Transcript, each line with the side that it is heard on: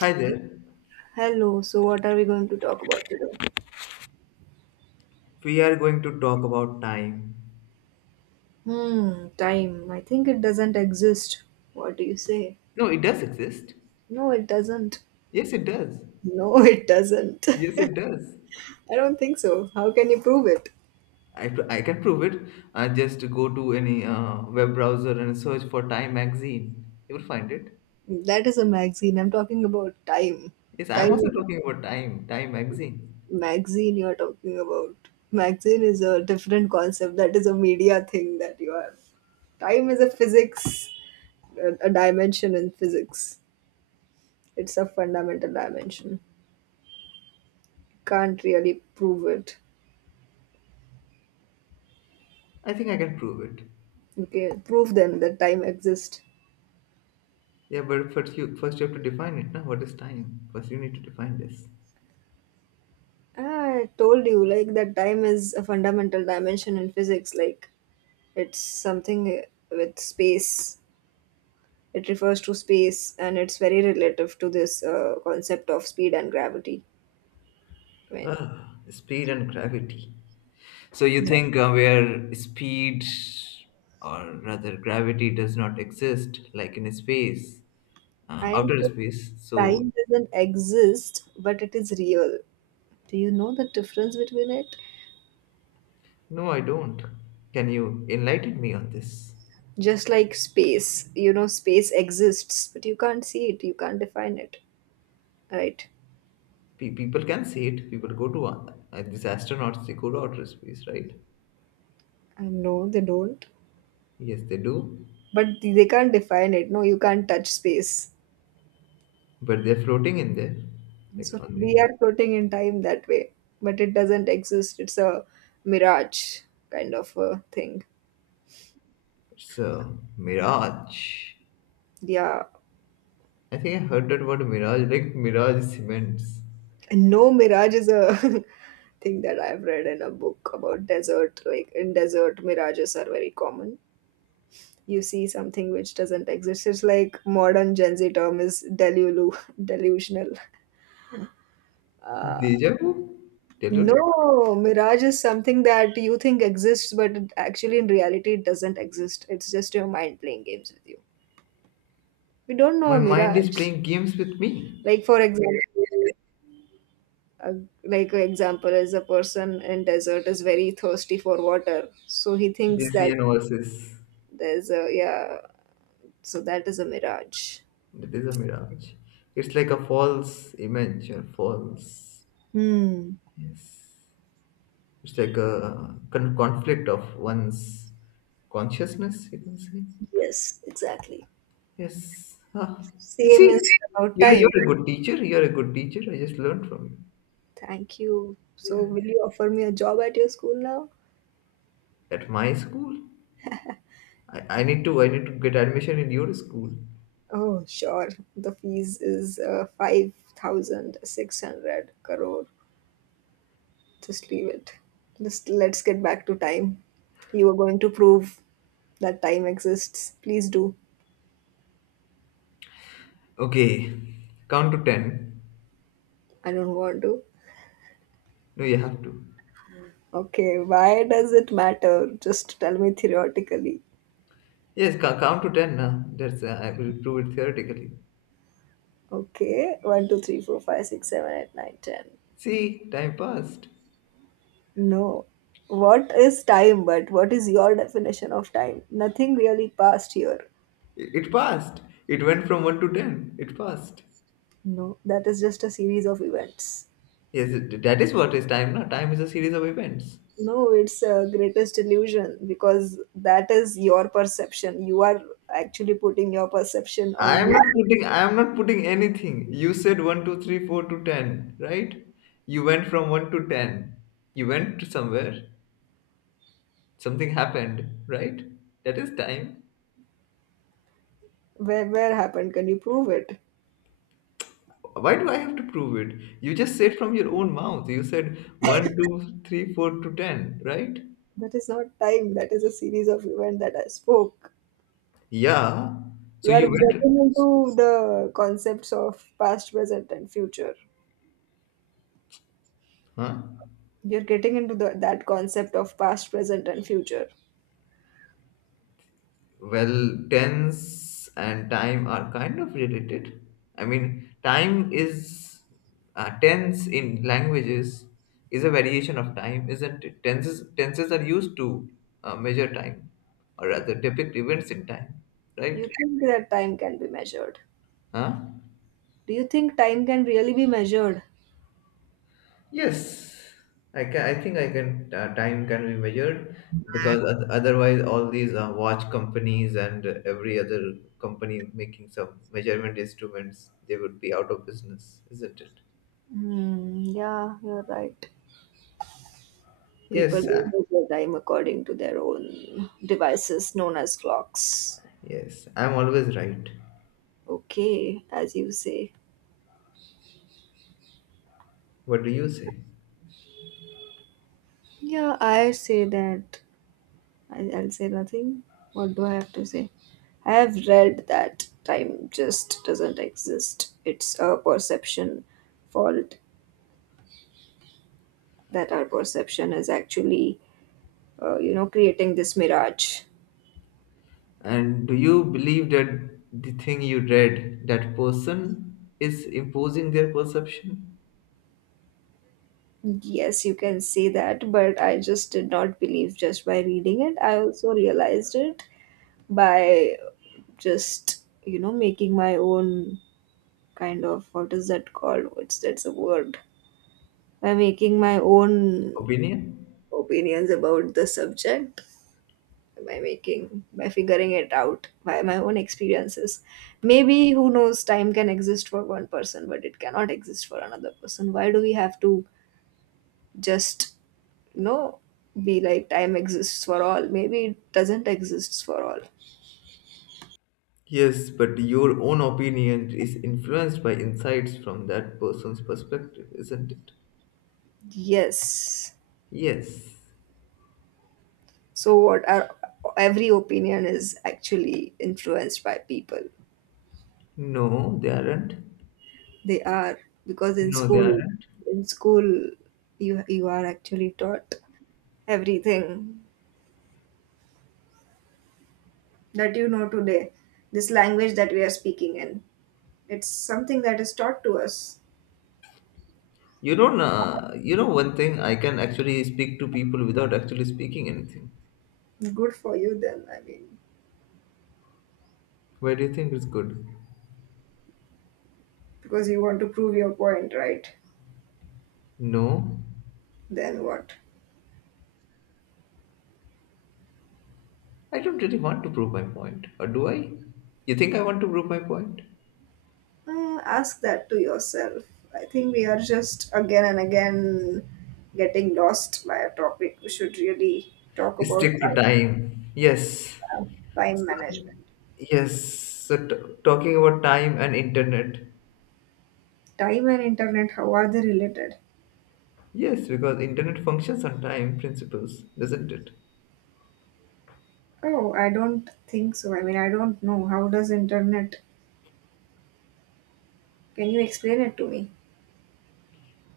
left: Hi there.
right: Hello, so what are we going to talk about today?
left: We are going to talk about time.
right: Hmm, time. I think it doesn't exist. What do you say?
left: No, it does exist.
right: No, it doesn't.
left: Yes, it does.
right: No, it doesn't.
left: Yes, it
right: I
left: does.
right: don't think so. How can you prove it?
left: I, I can prove it. I just go to any web browser and search for Time magazine. You will find it.
right: That is a magazine. I'm talking about time.
left: Yes, I'm
right: Time
left: also
right: is
left: talking about time. Time magazine.
right: a magazine you're talking about. Magazine is a different concept. That is a media thing that you have. Time is a physics, a dimension in physics. It's a fundamental dimension. Can't really prove it.
left: I think I can prove it.
right: Okay, prove then that time exists.
left: Yeah, but first you have to define it. Now, what is time? First, you need to define this.
right: I told you, like, that time is a fundamental dimension in physics. Like, it's something with space. It refers to space, and it's very relative to this concept of speed and gravity. I mean,
left: Ah, speed and gravity. So you
right: yeah.
left: think where speed or rather gravity does not exist, like in space,
right: I am
left: outer
right: saying
left: space. So
right: time doesn't exist, but it is real. Do you know the difference between it?
left: no, I don't. Can you enlighten me on this?
right: Just like space, you know, space exists, but you can't see it, you can't define it, right?
left: People can see it. People go to these astronauts. They go to outer space, right?
right: I know they don't,
left: Yes, they do.
right: but they can't define it. No, you can't touch space,
left: But they're floating in there, like
right: so
left: on the.
right: we are floating in time that way, but it doesn't exist. It's a mirage kind of a thing,
left: It's a mirage.
right: yeah.
left: I think I heard that word mirage, like mirage cements.
right: And no, mirage is a thing that I've read in a book about desert. Like in desert, mirages are very common. You see something which doesn't exist. It's like modern Gen Z term is delulu, delusional. Uh,
left: Deja vu? Tell it.
right: No, mirage is something that you think exists, but actually in reality it doesn't exist. It's just your mind playing games with you. We don't know a
left: My mind is
right: mirage.
left: playing games with me.
right: Like for example, a, like for example, is a person in desert is very thirsty for water, so he thinks that
left: Gaussian versus.
right: there's a, yeah. So that is a mirage.
left: That is a mirage. It's like a false image or false.
right: Hmm.
left: Yes. It's like a conflict of one's consciousness, you can say.
right: Yes, exactly.
left: Yes. Ah. You
right: Same
left: see,
right: is about
left: you're,
right: time.
left: you're a good teacher. You're a good teacher. I just learned from you.
right: Thank you. So
left: Yeah.
right: will you offer me a job at your school now?
left: At my school? I need to get admission in your school.
right: Oh, sure. The fees is 5,600 crore. Just leave it. Just let's get back to time. You are going to prove that time exists. Please do.
left: Okay. Count to ten.
right: I don't want to.
left: No, you have to.
right: Okay, why does it matter? Just tell me theoretically.
left: Yes, count to ten. Nah. That's I will prove it theoretically.
right: Okay, one, two, three, four, five, six, seven, eight, nine, ten.
left: See, time passed.
right: No. What is time, but what is your definition of time? Nothing really passed here.
left: It passed. It went from one to ten. It passed.
right: No, that is just a series of events.
left: Yes, that is what is time. Now, time is a series of events.
right: No, it's a greatest illusion because that is your perception. You are actually putting your perception
left: I
right: on
left: am
right: me.
left: not putting. I am not putting anything. You said one, two, three, four to ten, right? You went from one to ten. You went to somewhere. Something happened, right? That is time.
right: Where happened? Can you prove it?
left: Why do I have to prove it? You just said from your own mouth. You said one, two, three, four to ten, right?
right: That is not time. That is a series of events that I spoke.
left: Yeah.
right: You
left: So
right: are
left: you went,
right: getting into the concepts of past, present, and future.
left: huh?
right: You're getting into that concept of past, present, and future.
left: Well, tense and time are kind of related. I mean, time is tense in languages is a variation of time, isn't it? Tenses are used to measure time, or rather depict events in time, right?
right: You think that time can be measured.
left: Huh?
right: Do you think time can really be measured?
left: Yes, I can. I think I can. Time can be measured because otherwise, all these watch companies and every other company making some measurement instruments, they would be out of business, isn't it?
right: Hmm, yeah, you're right. People
left: Yes,
right: will measure their time according to their own devices known as clocks.
left: yes. I'm always right.
right: Okay, as you say.
left: What do you say?
right: Yeah, I say that. I'll say nothing. What do I have to say? I have read that time just doesn't exist. It's a perception fault that our perception is actually, you know, creating this mirage.
left: And do you believe that the thing you read, that person is imposing their perception,
right: Yes, you can say that, but I just did not believe just by reading it. I also realized it by just, you know, making my own kind of, what is that called, what's that's a word, by making my own
left: opinion?
right: opinions about the subject, by making, by figuring it out by my own experiences. Maybe, who knows, time can exist for one person but it cannot exist for another person. Why do we have to just, you know, be like time exists for all? Maybe it doesn't exist for all.
left: Yes, but your own opinion is influenced by insights from that person's perspective, isn't it?
right: Yes.
left: Yes.
right: So what are, every opinion is actually influenced by people.
left: No, they aren't.
right: They are, because
left: No, they aren't.
right: in school, you are actually taught everything that you know today. This language that we are speaking in, it's something that is taught to us.
left: You don't. You know one thing. I can actually speak to people without actually speaking anything.
right: Good for you then. I mean,
left: Why do you think it's good?
right: because you want to prove your point, right?
left: No,
right: Then what?
left: I don't really want to prove my point, or do I? You think I want to prove my point?
right: Ask that to yourself. I think we are just again and again getting lost by a topic. We should really talk about
left: Stick to time. Yes.
right: uh, time
left: So,
right: management.
left: yes. So talking about time and internet.
right: Time and internet, how are they related?
left: Yes, because internet functions on time principles, doesn't it?
right: Oh, I don't think so. I mean, I don't know. How does internet? Can you explain it to me?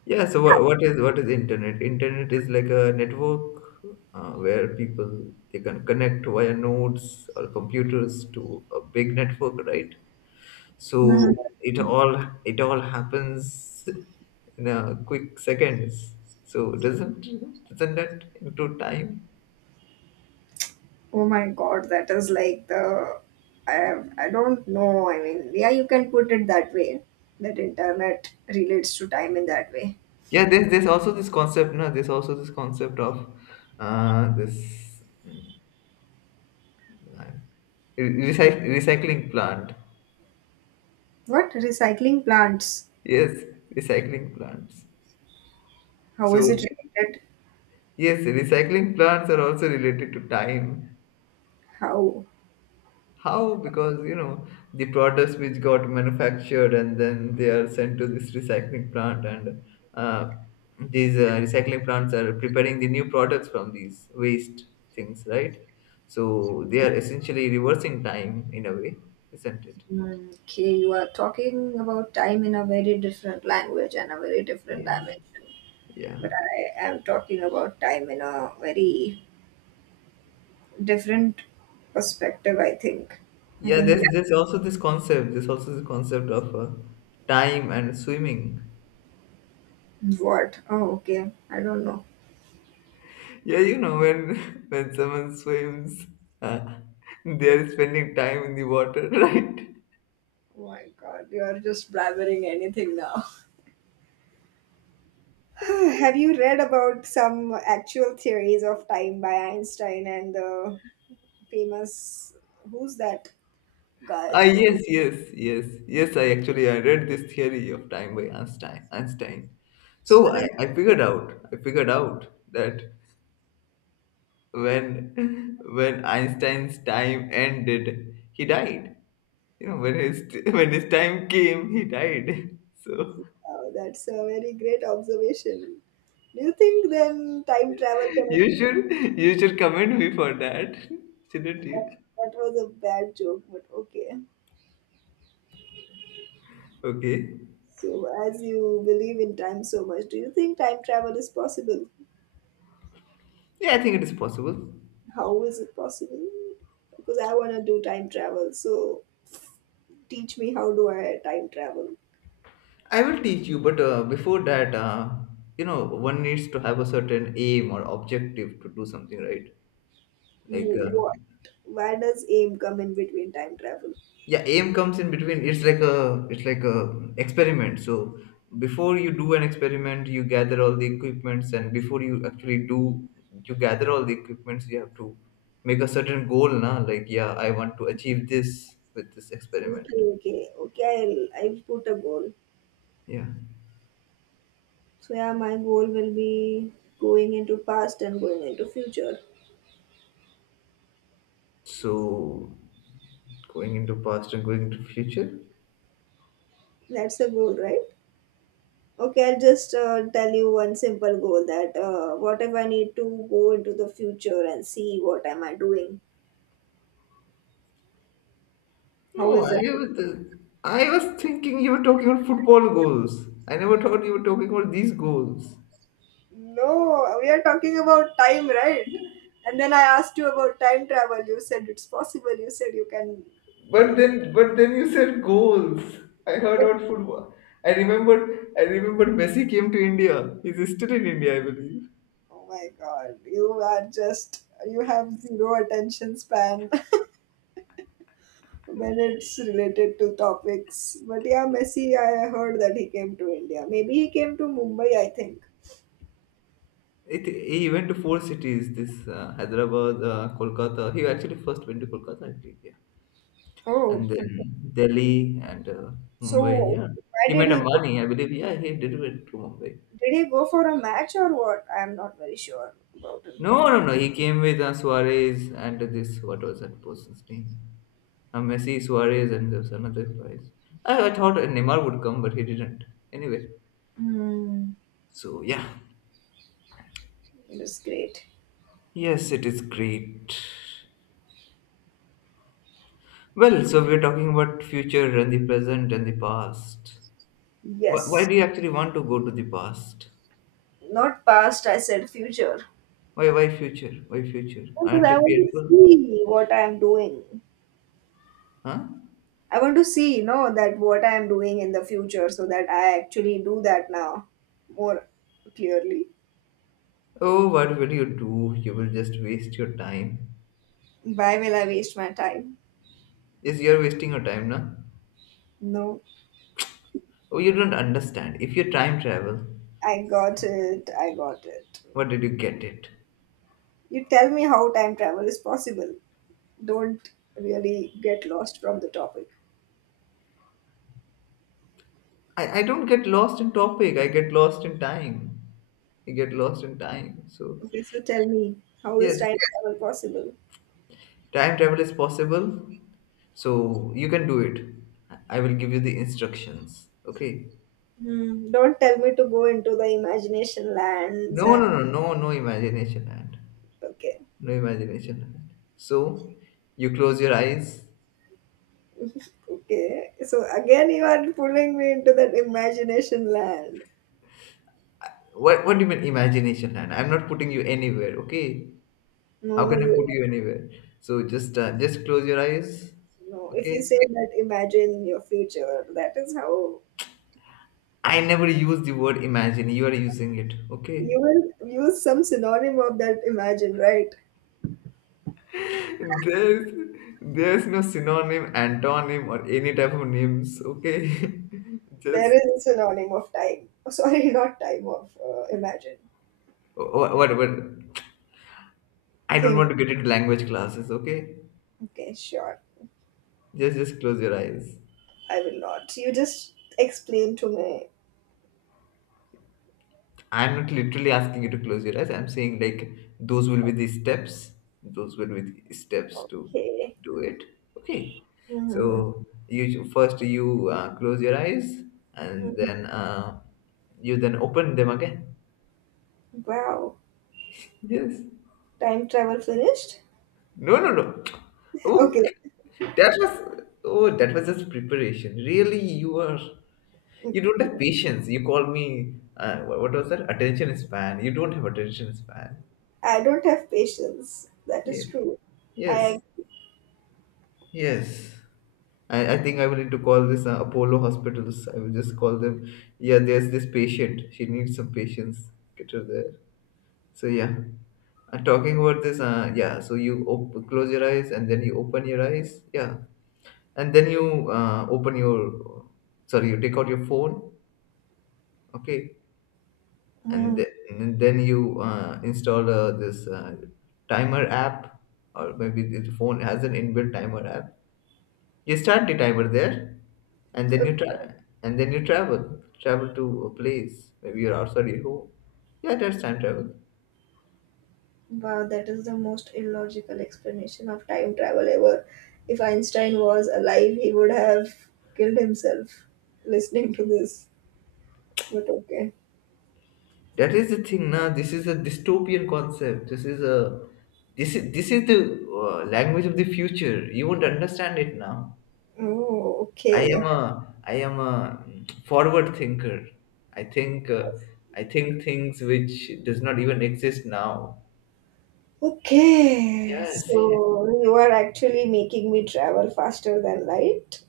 left: Yeah. So what is internet? Internet is like a network where people they can connect via nodes or computers to a big network, right?
right: Mhm.
left: So it all happens in a quick seconds. So doesn't that include time?
right: Oh my God, that is like the. I have, I don't know. I mean, yeah, you can put it that way. That internet relates to time in that way.
left: Yeah, there's also this concept, no, there's also this concept of this recycling plant.
right: What recycling plants?
left: Yes, recycling plants.
right: How is
left: So,
right: it related?
left: yes, recycling plants are also related to time.
right: How?
left: How? Because, you know, the products which got manufactured and then they are sent to this recycling plant, and uh, these recycling plants are preparing the new products from these waste things, right? So, they are essentially reversing time in a way, isn't it?
right: Hmm, okay, you are talking about time in a very different language and a very different
left: Yes.
right: dimension.
left: Yeah.
right: But I am talking about time in a very different perspective, I think. I
left: Yeah,
right: think.
left: there's also this concept. There's also this concept of time and swimming.
right: Yeah. What? Oh, okay. I don't know.
left: Yeah, you know when when someone swims, uh, they are spending time in the water, right?
right: Oh my god, you are just blabbering anything now. Have you read about some actual theories of time by Einstein and the famous, who's that guy?
left: Ah, yes, yes, yes, yes. I actually I read this theory of time by Einstein. Einstein. So
right: So
left: I,
right: do,
left: I figured out. I figured out that when when Einstein's time ended, he died. You know when his when his time came, he died. So
right: oh, that's a very great observation. Do you think then time travel can,
left: You should you should commend me for that, shouldn't
right: that,
left: you?
right: that was a bad joke, but okay.
left: Okay.
right: So as you believe in time so much, do you think time travel is possible?
left: Yeah, I think it is possible.
right: How is it possible? Because I want to do time travel. So teach me, how do I time travel?
left: I will teach you, but before that, you know, one needs to have a certain aim or objective to do something, right? Like,
right: What? Where does aim come in between time travel?
left: yeah, aim comes in between. It's like a experiment. So before you do an experiment, you gather all the equipments, and before you actually do, you gather all the equipments. You have to make a certain goal na, like, yeah, I want to achieve this with this
right: Okay,
left: experiment.
right: okay, okay. I'll put a goal.
left: Yeah,
right: So yeah, my goal will be going into past and going into future.
left: so going into past and going into future.
right: That's the goal, right? Okay, I'll just tell you one simple goal that what if I need to go into the future and see what am I doing?
left: No,
right: How is that?
left: I was thinking you were talking about football goals. I never thought you were talking about these goals.
right: No, we are talking about time, right? And then I asked you about time travel. You said it's possible. You said you can, like,
left: But then you said goals. I heard
right: but
left: about football. I remembered. I remembered Messi came to India. He's still in India, I believe.
right: oh my god, you are just, you have zero attention span when it's related to topics. But yeah, Messi, I heard that he came to India. Maybe he came to Mumbai, I think.
left: It, he went to four cities. This Hyderabad, Kolkata. He actually first went to Kolkata, I believe. Yeah, and
right: Oh,
left: then
right: okay.
left: Delhi and Mumbai.
right: So
left: Yeah,
right: why
left: he
right: did
left: met
right: he go?
left: Amani, I believe. Yeah, he did went to Mumbai.
right: Did he go for a match or what? I am not very sure about him.
left: No, no, no. He came with Suarez and this. What was that person's name? Messi, Suarez, and there's another prize. I thought Neymar would come, but he didn't. Anyway,
right: Hmm,
left: so yeah,
right: it is great.
left: yes, it is great. Well, so we're talking about future and the present and the past. Why
right: Yes,
left: do you actually want to go to the past?
right: not past. I said future,
left: Why future? Why future?
right: because
left: Aren't you
right: I want to
left: fearful?
right: see what I am doing.
left: Huh?
right: I want to see, you know, that what I am doing in the future, so that I actually do that now more clearly.
left: Oh, what will you do? You will just waste your time.
right: Why will I waste my time?
left: Yes, you're wasting your time, no?
right: No,
left: Oh, you don't understand. If you time travel,
right: I got it. I got it.
left: what did you get it?
right: You tell me how time travel is possible. Don't really get lost from the topic.
left: I don't get lost in topic. I get lost in time. I get lost in time. So
right: Okay, so tell me, how is
left: yes,
right: time travel possible?
left: time travel is possible. So you can do it. I will give you the instructions. Okay.
right: Hmm, don't tell me to go into the imagination lands
left: No, no,
right: and
left: no, no, no imagination land.
right: okay,
left: No imagination land. So you close your eyes.
right: okay. So again, you are pulling me into that imagination land.
left: What do you mean imagination land? I'm not putting you anywhere. Okay.
right: No,
left: How
right: no,
left: can I
right: you
left: put you anywhere? So just close your eyes.
right: no. If
left: Okay.
right: you say that, imagine your future. That is how
left: I never use the word imagine. You are using it. Okay.
right: you will use some synonym of that imagine, right?
left: There's there's no synonym, antonym, or any type of names. Okay.
right: There
left: Just
right: is a synonym of time. Oh, sorry, not time, of imagine.
left: what I don't want
right: Think.
left: to get into language classes. Okay.
right: Okay, sure.
left: Just close your eyes.
right: I will not. You just explain to me.
left: I'm not literally asking you to close your eyes. I'm saying like those will be the steps. Those will be the steps to
right: Okay.
left: do it. Okay.
right: Mhm.
left: So you close your eyes, and
right: Mhm.
left: then you then open them again.
right: Wow.
left: Yes.
right: Time travel finished?
left: No, no, no. Oh,
right: Okay.
left: that was just preparation. Really, you don't
right: Okay.
left: have patience. You call me what was that? Attention span. You don't have attention span.
right: I don't have patience. That is
left: Yes.
right: true.
left: Yes.
right: I.
left: Yes. I think I will need to call this Apollo hospitals. I will just call them. Yeah, there's this patient. She needs some patients. Get her there. So yeah. And talking about this, yeah. So you close your eyes and then you open your eyes. Yeah. And then you open your, sorry, you take out your phone. Okay. And,
right: Hmm.
left: and then you install this timer app, or maybe the phone has an inbuilt timer app. You start the timer there, and then you
right: Oh,
left: try, and then you travel to a place. Maybe you're outside your home. Yeah, that's time travel.
right: wow, that is the most illogical explanation of time travel ever. If Einstein was alive, he would have killed himself listening to this. But okay.
left: That is the thing. Now, this is a dystopian concept. This is a this is the language of the future. You won't understand it now.
right: Oh,
left: I am
right: okay.
left: a I am a forward thinker. I think uh, I think things which does not even exist now.
right: Okay,
left: Yes,
right: so you are actually making me travel faster than light.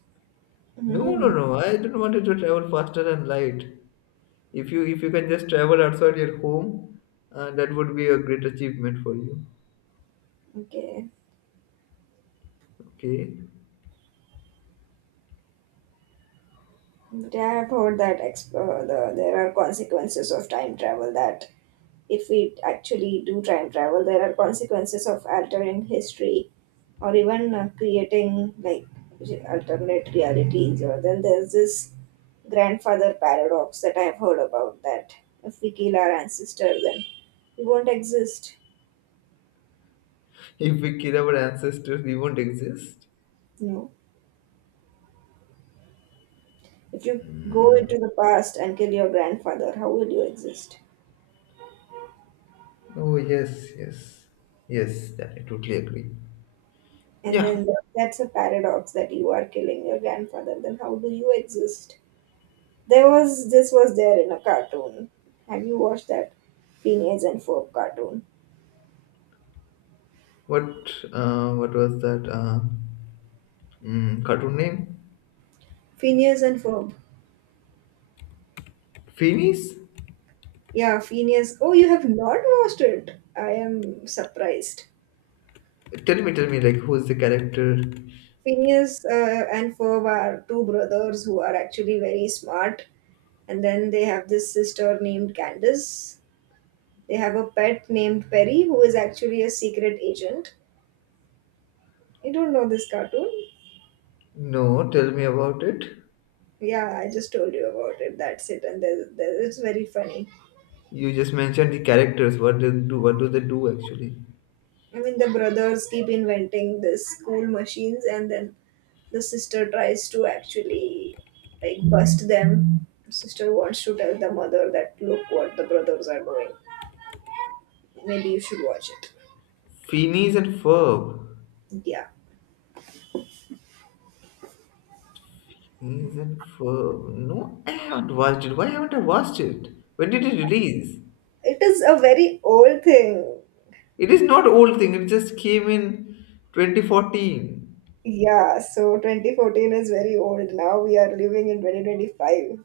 left: no, no,
right: Mm,
left: no. I don't want you to travel faster than light. If you can just travel outside your home, that would be a great achievement for you.
right: okay,
left: Okay.
right: but I have heard that the, there are consequences of time travel. That if we actually do time travel, there are consequences of altering history or even creating like alternate realities. Or then there's this grandfather paradox that I have heard about. That if we kill our ancestor, then we won't exist.
left: If we kill our ancestors, we won't exist.
right: No. If you go into the past and kill your grandfather, how will you exist?
left: Oh yes, yes, yes. That I totally agree.
right: And
left: Yeah.
right: then that's a paradox that you are killing your grandfather, then how do you exist? There was this, was there in a cartoon. Have you watched that Phineas and Ferb cartoon?
left: What was that cartoon name?
right: Phineas and Ferb.
left: Phoenix.
right: Yeah, Phineas. Oh, you have not watched it. I am surprised.
left: Tell me, like, who's the character?
right: Phineas and Ferb are two brothers who are actually very smart, and then they have this sister named Candace. They have a pet named Perry who is actually a secret agent. You don't know this cartoon?
left: No, tell me about it.
right: Yeah, I just told you about it. That's it, and there's, there, it's very funny.
left: You just mentioned the characters. What they do? What do they do actually?
right: I mean, the brothers keep inventing these cool machines, and then the sister tries to actually like bust them. Sister wants to tell the mother that look what the brothers are doing. Maybe you should watch it.
left: Phineas and Ferb.
right: Yeah,
left: Phineas and Ferb. No, I haven't watched it. Why haven't I watched it? When did it release?
right: it is a very old thing.
left: It is not old thing. It just came in 2014.
right: Yeah, so 2014 is very old now. We are living in 2025.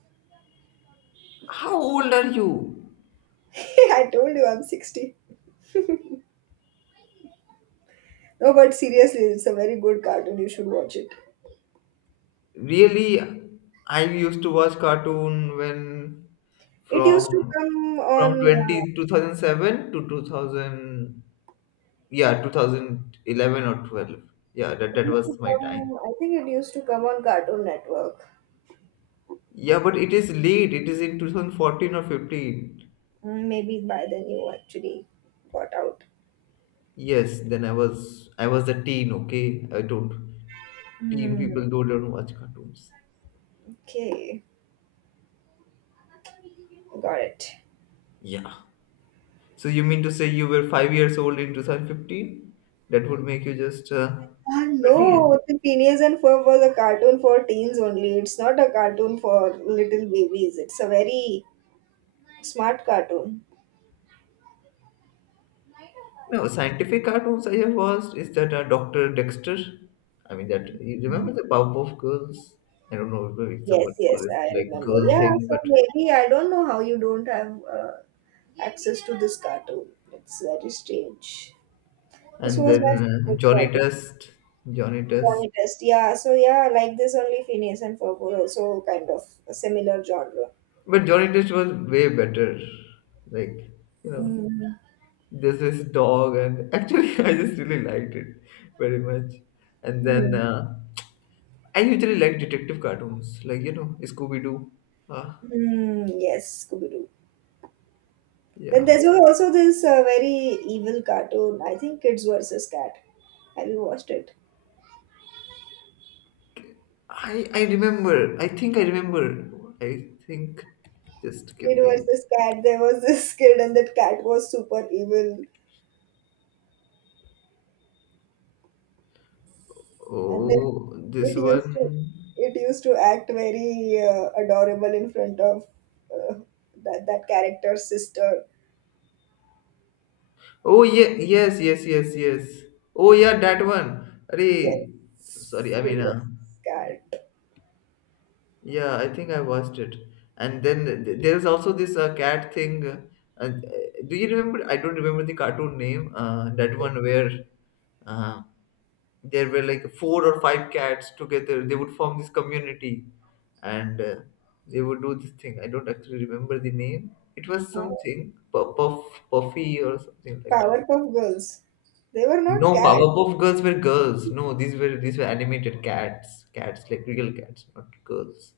left: How old are you?
right: I told you I'm 60. No, but seriously, it's a very good cartoon. You should watch it.
left: Really, I used to watch cartoon when
right: It used to
left: from
right: come on.
left: 20 2007 to 2000. Yeah, 2011 or 12. Yeah, that,
right: It
left: that
right: used to
left: was my time.
right: come. I think it used to come on Cartoon Network.
left: Yeah, but it is late. It is in 2014 or 15.
right: Mm, maybe by then you actually got out.
left: Yes, then I was a teen, okay? I don't teen
right: Hmm.
left: people don't watch cartoons.
right: Okay, got it.
left: Yeah. So you mean to say you were 5 years old in 2015? That would make you just
right: Ah, no,
left: 20.
right: the Phineas and Ferb was a cartoon for teens only. It's not a cartoon for little babies. It's a very smart cartoon.
left: No, scientific cartoons I have watched is that Dr. Dexter. I mean that you remember the Powerpuff Girls? I don't know if
right: Yes,
left: someone
right: yes,
left: call it
right: I
left: like
right: remember.
left: girl
right: Yeah,
left: thing,
right: so
left: but
right: maybe I don't know how you don't have access to this cartoon. It's very strange. This
left: and
right: was
left: then
right: my favorite
left: Johnny
right: cartoon.
left: Test, Johnny Test.
right: Johnny Test. Yeah, so yeah, like this only Phineas and Ferb were also kind of a similar genre.
left: But Johnny Test was way better. Like, you know,
right: Mm,
left: this is dog, and actually, I just really liked it very much. And then
right: mm,
left: I usually like detective cartoons, like you know, Scooby Doo. Uh,
right: hmm. Yes, Scooby Doo. Then
left: yeah,
right: there's also this very evil cartoon. I think Kids versus Cat. Have you watched it?
left: I remember. I think I remember. I think. Just give
right: Kid
left: me.
right: versus cat, there was this kid and that cat was super evil, and then
left: Oh, this
right: it used
left: one.
right: to it used to act very adorable in front of uh, that character's sister.
left: Oh yeah, yes, yes, yes, yes. Oh yeah, that one. Arey, sorry,
right: Yes,
left: I
right: kid
left: mean,
right: versus cat.
left: yeah, I think I watched it. And then there is also this cat thing. Do you remember? I don't remember the cartoon name. That one where uh, there were like four or five cats together. They would form this community, and they would do this thing. I don't actually remember the name. It was something puff puffy or something like that.
right: Powerpuff Girls, they were not
left: No,
right: cats.
left: Powerpuff Girls were girls. No, these were animated cats. Cats like real cats, not girls.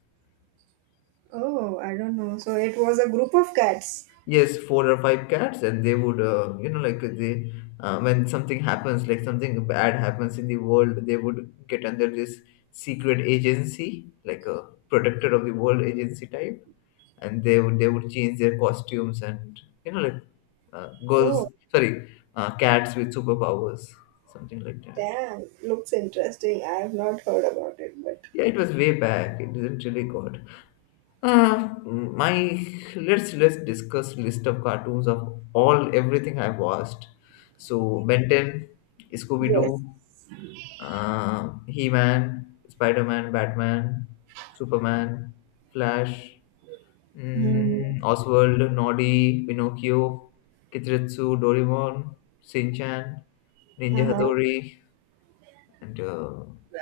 right: Oh, I don't know. So it was a group of cats.
left: Yes, four or five cats, and they would you know like they when something happens like something bad happens in the world, they would get under this secret agency, like a protector of the world agency type, and they would change their costumes, and you know like girls,
right: Oh,
left: sorry, cats with superpowers, something like that.
right: damn, looks interesting. I have not heard about it, but
left: Yeah, it was way back. It isn't really good. My let's discuss list of cartoons of all everything I've watched. So Ben 10, Scooby Doo,
right: yes.
left: He Man, Spider Man, Batman, Superman, Flash,
right: Hmm.
left: Oswald, Noddy, Pinocchio, Kitretsu, Doraemon, Shin Ninja
right: Uh-huh.
left: Hattori, and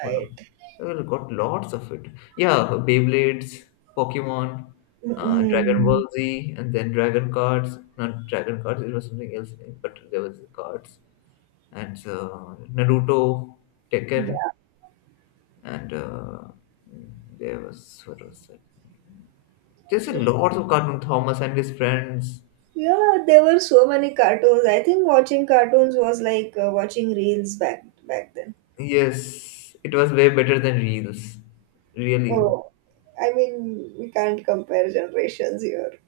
left: hold on, I got lots of it. Yeah, Beyblades, Pokemon, Dragon
right: Mm-mm.
left: Ball Z, and then Dragon Cards. Not Dragon Cards, it was something else, but there was cards. And Naruto, Tekken,
right: Yeah.
left: and there was what was that? There's a lot of Cartoon Thomas and his friends.
right: Yeah, there were so many cartoons. I think watching cartoons was like watching reels back then.
left: Yes, it was way better than reels. Really,
right: Oh, I mean, we can't compare generations here.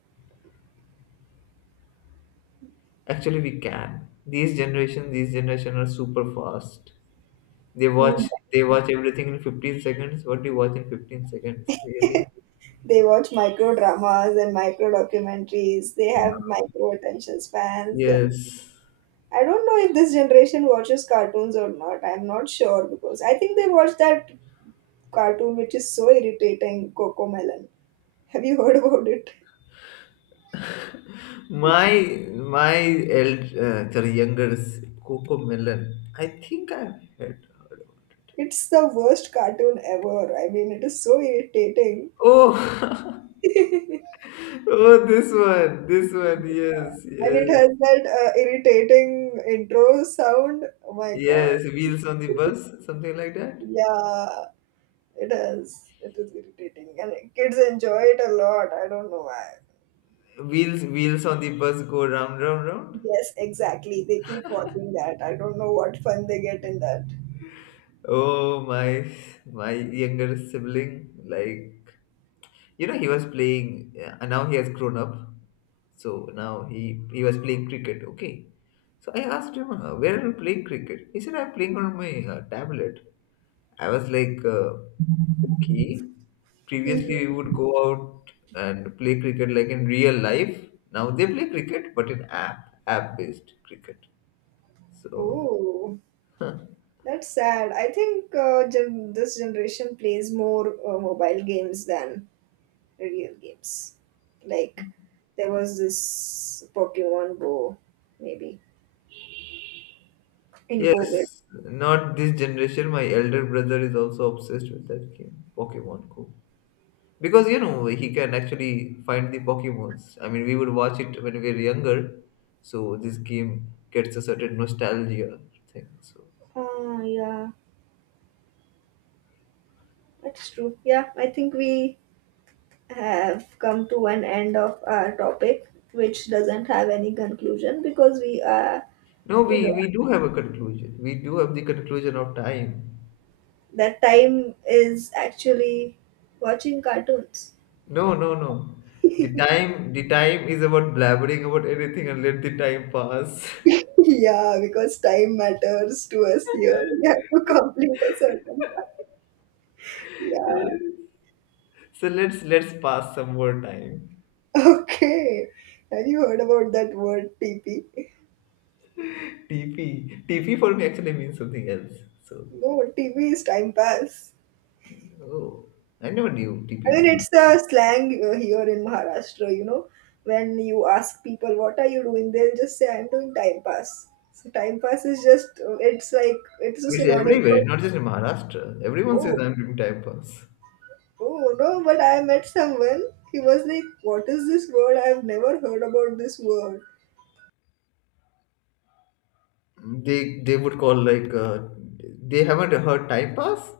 left: actually, we can. These generation are super fast. They watch
right: Mm.
left: they watch everything in 15 seconds. What do you watch in 15 seconds? Really?
right: They watch micro dramas and micro documentaries. They have micro attention spans, and
left: Yes.
right: I don't know if this generation watches cartoons or not. I'm not sure because I think they watch that cartoon which is so irritating, Coco Melon. Have you heard about it?
left: My my eld sorry, younger is Coco Melon. I think I've had heard of.
right: It's the worst cartoon ever. I mean, it is so irritating.
left: Oh, oh, this one, yes,
right: And it
left: yes,
right: has that irritating intro sound. Oh my god.
left: yes. Wheels on the bus, something like that.
right: Yeah, it is. It is irritating. And kids enjoy it a lot. I don't know why.
left: Wheels on the bus go round, round, round.
right: Yes, exactly. They keep watching that. I don't know what fun they get in that.
left: Oh, my younger sibling, like you know, he was playing, and now he has grown up. So now he was playing cricket. Okay. So I asked him, "Where are you playing cricket?" He said, "I'm playing on my tablet." I was like, "Okay."
right: Mhm.
left: Previously, we would go out and play cricket like in real life. Now they play cricket, but in app based cricket. So.
right: Oh, that's sad. I think this generation plays more mobile games than real games. Like, there was this Pokemon Go, maybe in COVID.
left: Yes, not this generation. My elder brother is also obsessed with that game, Pokemon Go. Because you know he can actually find the Pokemons. I mean, we would watch it when we were younger, so this game gets a certain nostalgia thing. So
right: Ah, yeah, that's true. Yeah, I think we have come to an end of our topic, which doesn't have any conclusion because we are.
left: no, we
right: We don't.
left: we do have a conclusion. We do have the conclusion of time.
right: That time is actually watching cartoons.
left: No, no, no. The time is about blabbering about anything and let the time pass.
right: Yeah, because time matters to us here. We have to complete a certain time. Yeah.
left: So let's pass some more time.
right: Okay. Have you heard about that word TP?
left: TP for me actually means something else. So
right: No, TV is time pass.
left: oh, I never knew TP
right: I mean,
left: would.
right: it's a slang here in Maharashtra, you know. When you ask people, what are you doing? They'll just say, I'm doing time pass. So time pass is just, it's like, it's a
left: It's
right: synonym
left: everywhere,
right: for,
left: not just in Maharashtra. Everyone says
right: oh,
left: I'm doing time pass.
right: oh, no, but I met someone. He was like, what is this word? I've never heard about this word.
left: They would call like they haven't heard time pass.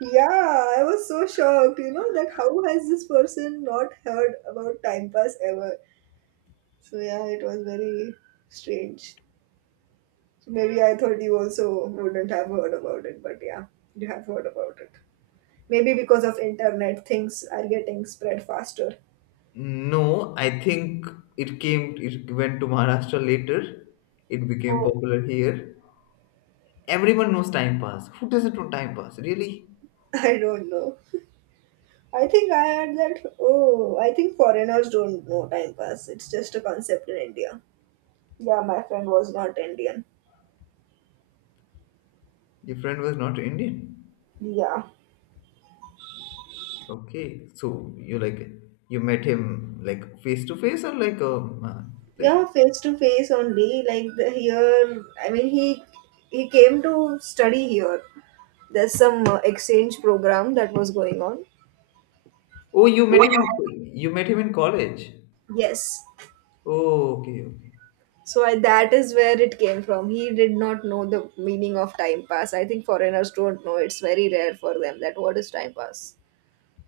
right: Yeah, I was so shocked, you know, that how has this person not heard about time pass ever? So yeah, it was very strange. Maybe I thought you also wouldn't have heard about it, but yeah, you have heard about it. Maybe because of internet, things are getting spread faster.
left: No, I think it went to Maharashtra later. It became
right: Oh,
left: popular here. Everyone knows time pass. Who doesn't know time pass? Really?
right: I don't know. I think I had that. Oh, I think foreigners don't know time pass. It's just a concept in India. Yeah, my friend was not Indian.
left: Your friend was not Indian.
right: Yeah,
left: Okay, so you like you met him like face to face or like
right: yeah, face to face only. Like the, here, I mean, he came to study here. There's some exchange program that was going on.
left: oh you met
right: Oh,
left: him in you met him in college.
right: yes,
left: Oh, okay, okay.
right: so I, that is where it came from. He did not know the meaning of time pass. I think foreigners don't know. It's very rare for them that what is time pass.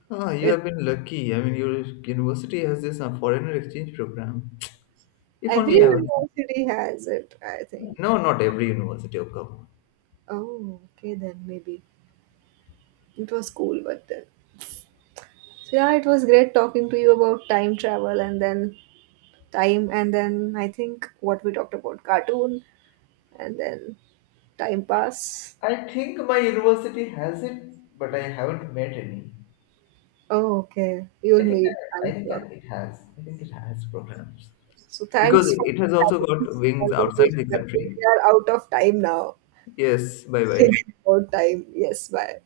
left: Ah,
right: So,
left: you
right: it,
left: have been lucky. I mean, your university has this foreigner exchange program. If
right: every
left: only I was.
right: university has it, I think.
left: No, not every university. Oh, come
right: Oh, okay, then maybe. It was cool, but then. So yeah, it was great talking to you about time travel and then time and then I think what we talked about cartoon and then time pass.
left: on. I think my university has it, but I haven't met any.
right: Oh, okay. You'll
left: I think
right: meet,
left: I
right: I'm
left: think
right: sure.
left: it has. I think it has programs
right: So
left: because
right: thanks for
left: it has also
right: having
left: got
right: this
left: wings outside the
right: conversation. I think
left: country.
right: we are out of time now.
left: Yes. Bye bye.
right: Thinking about time. Yes, bye.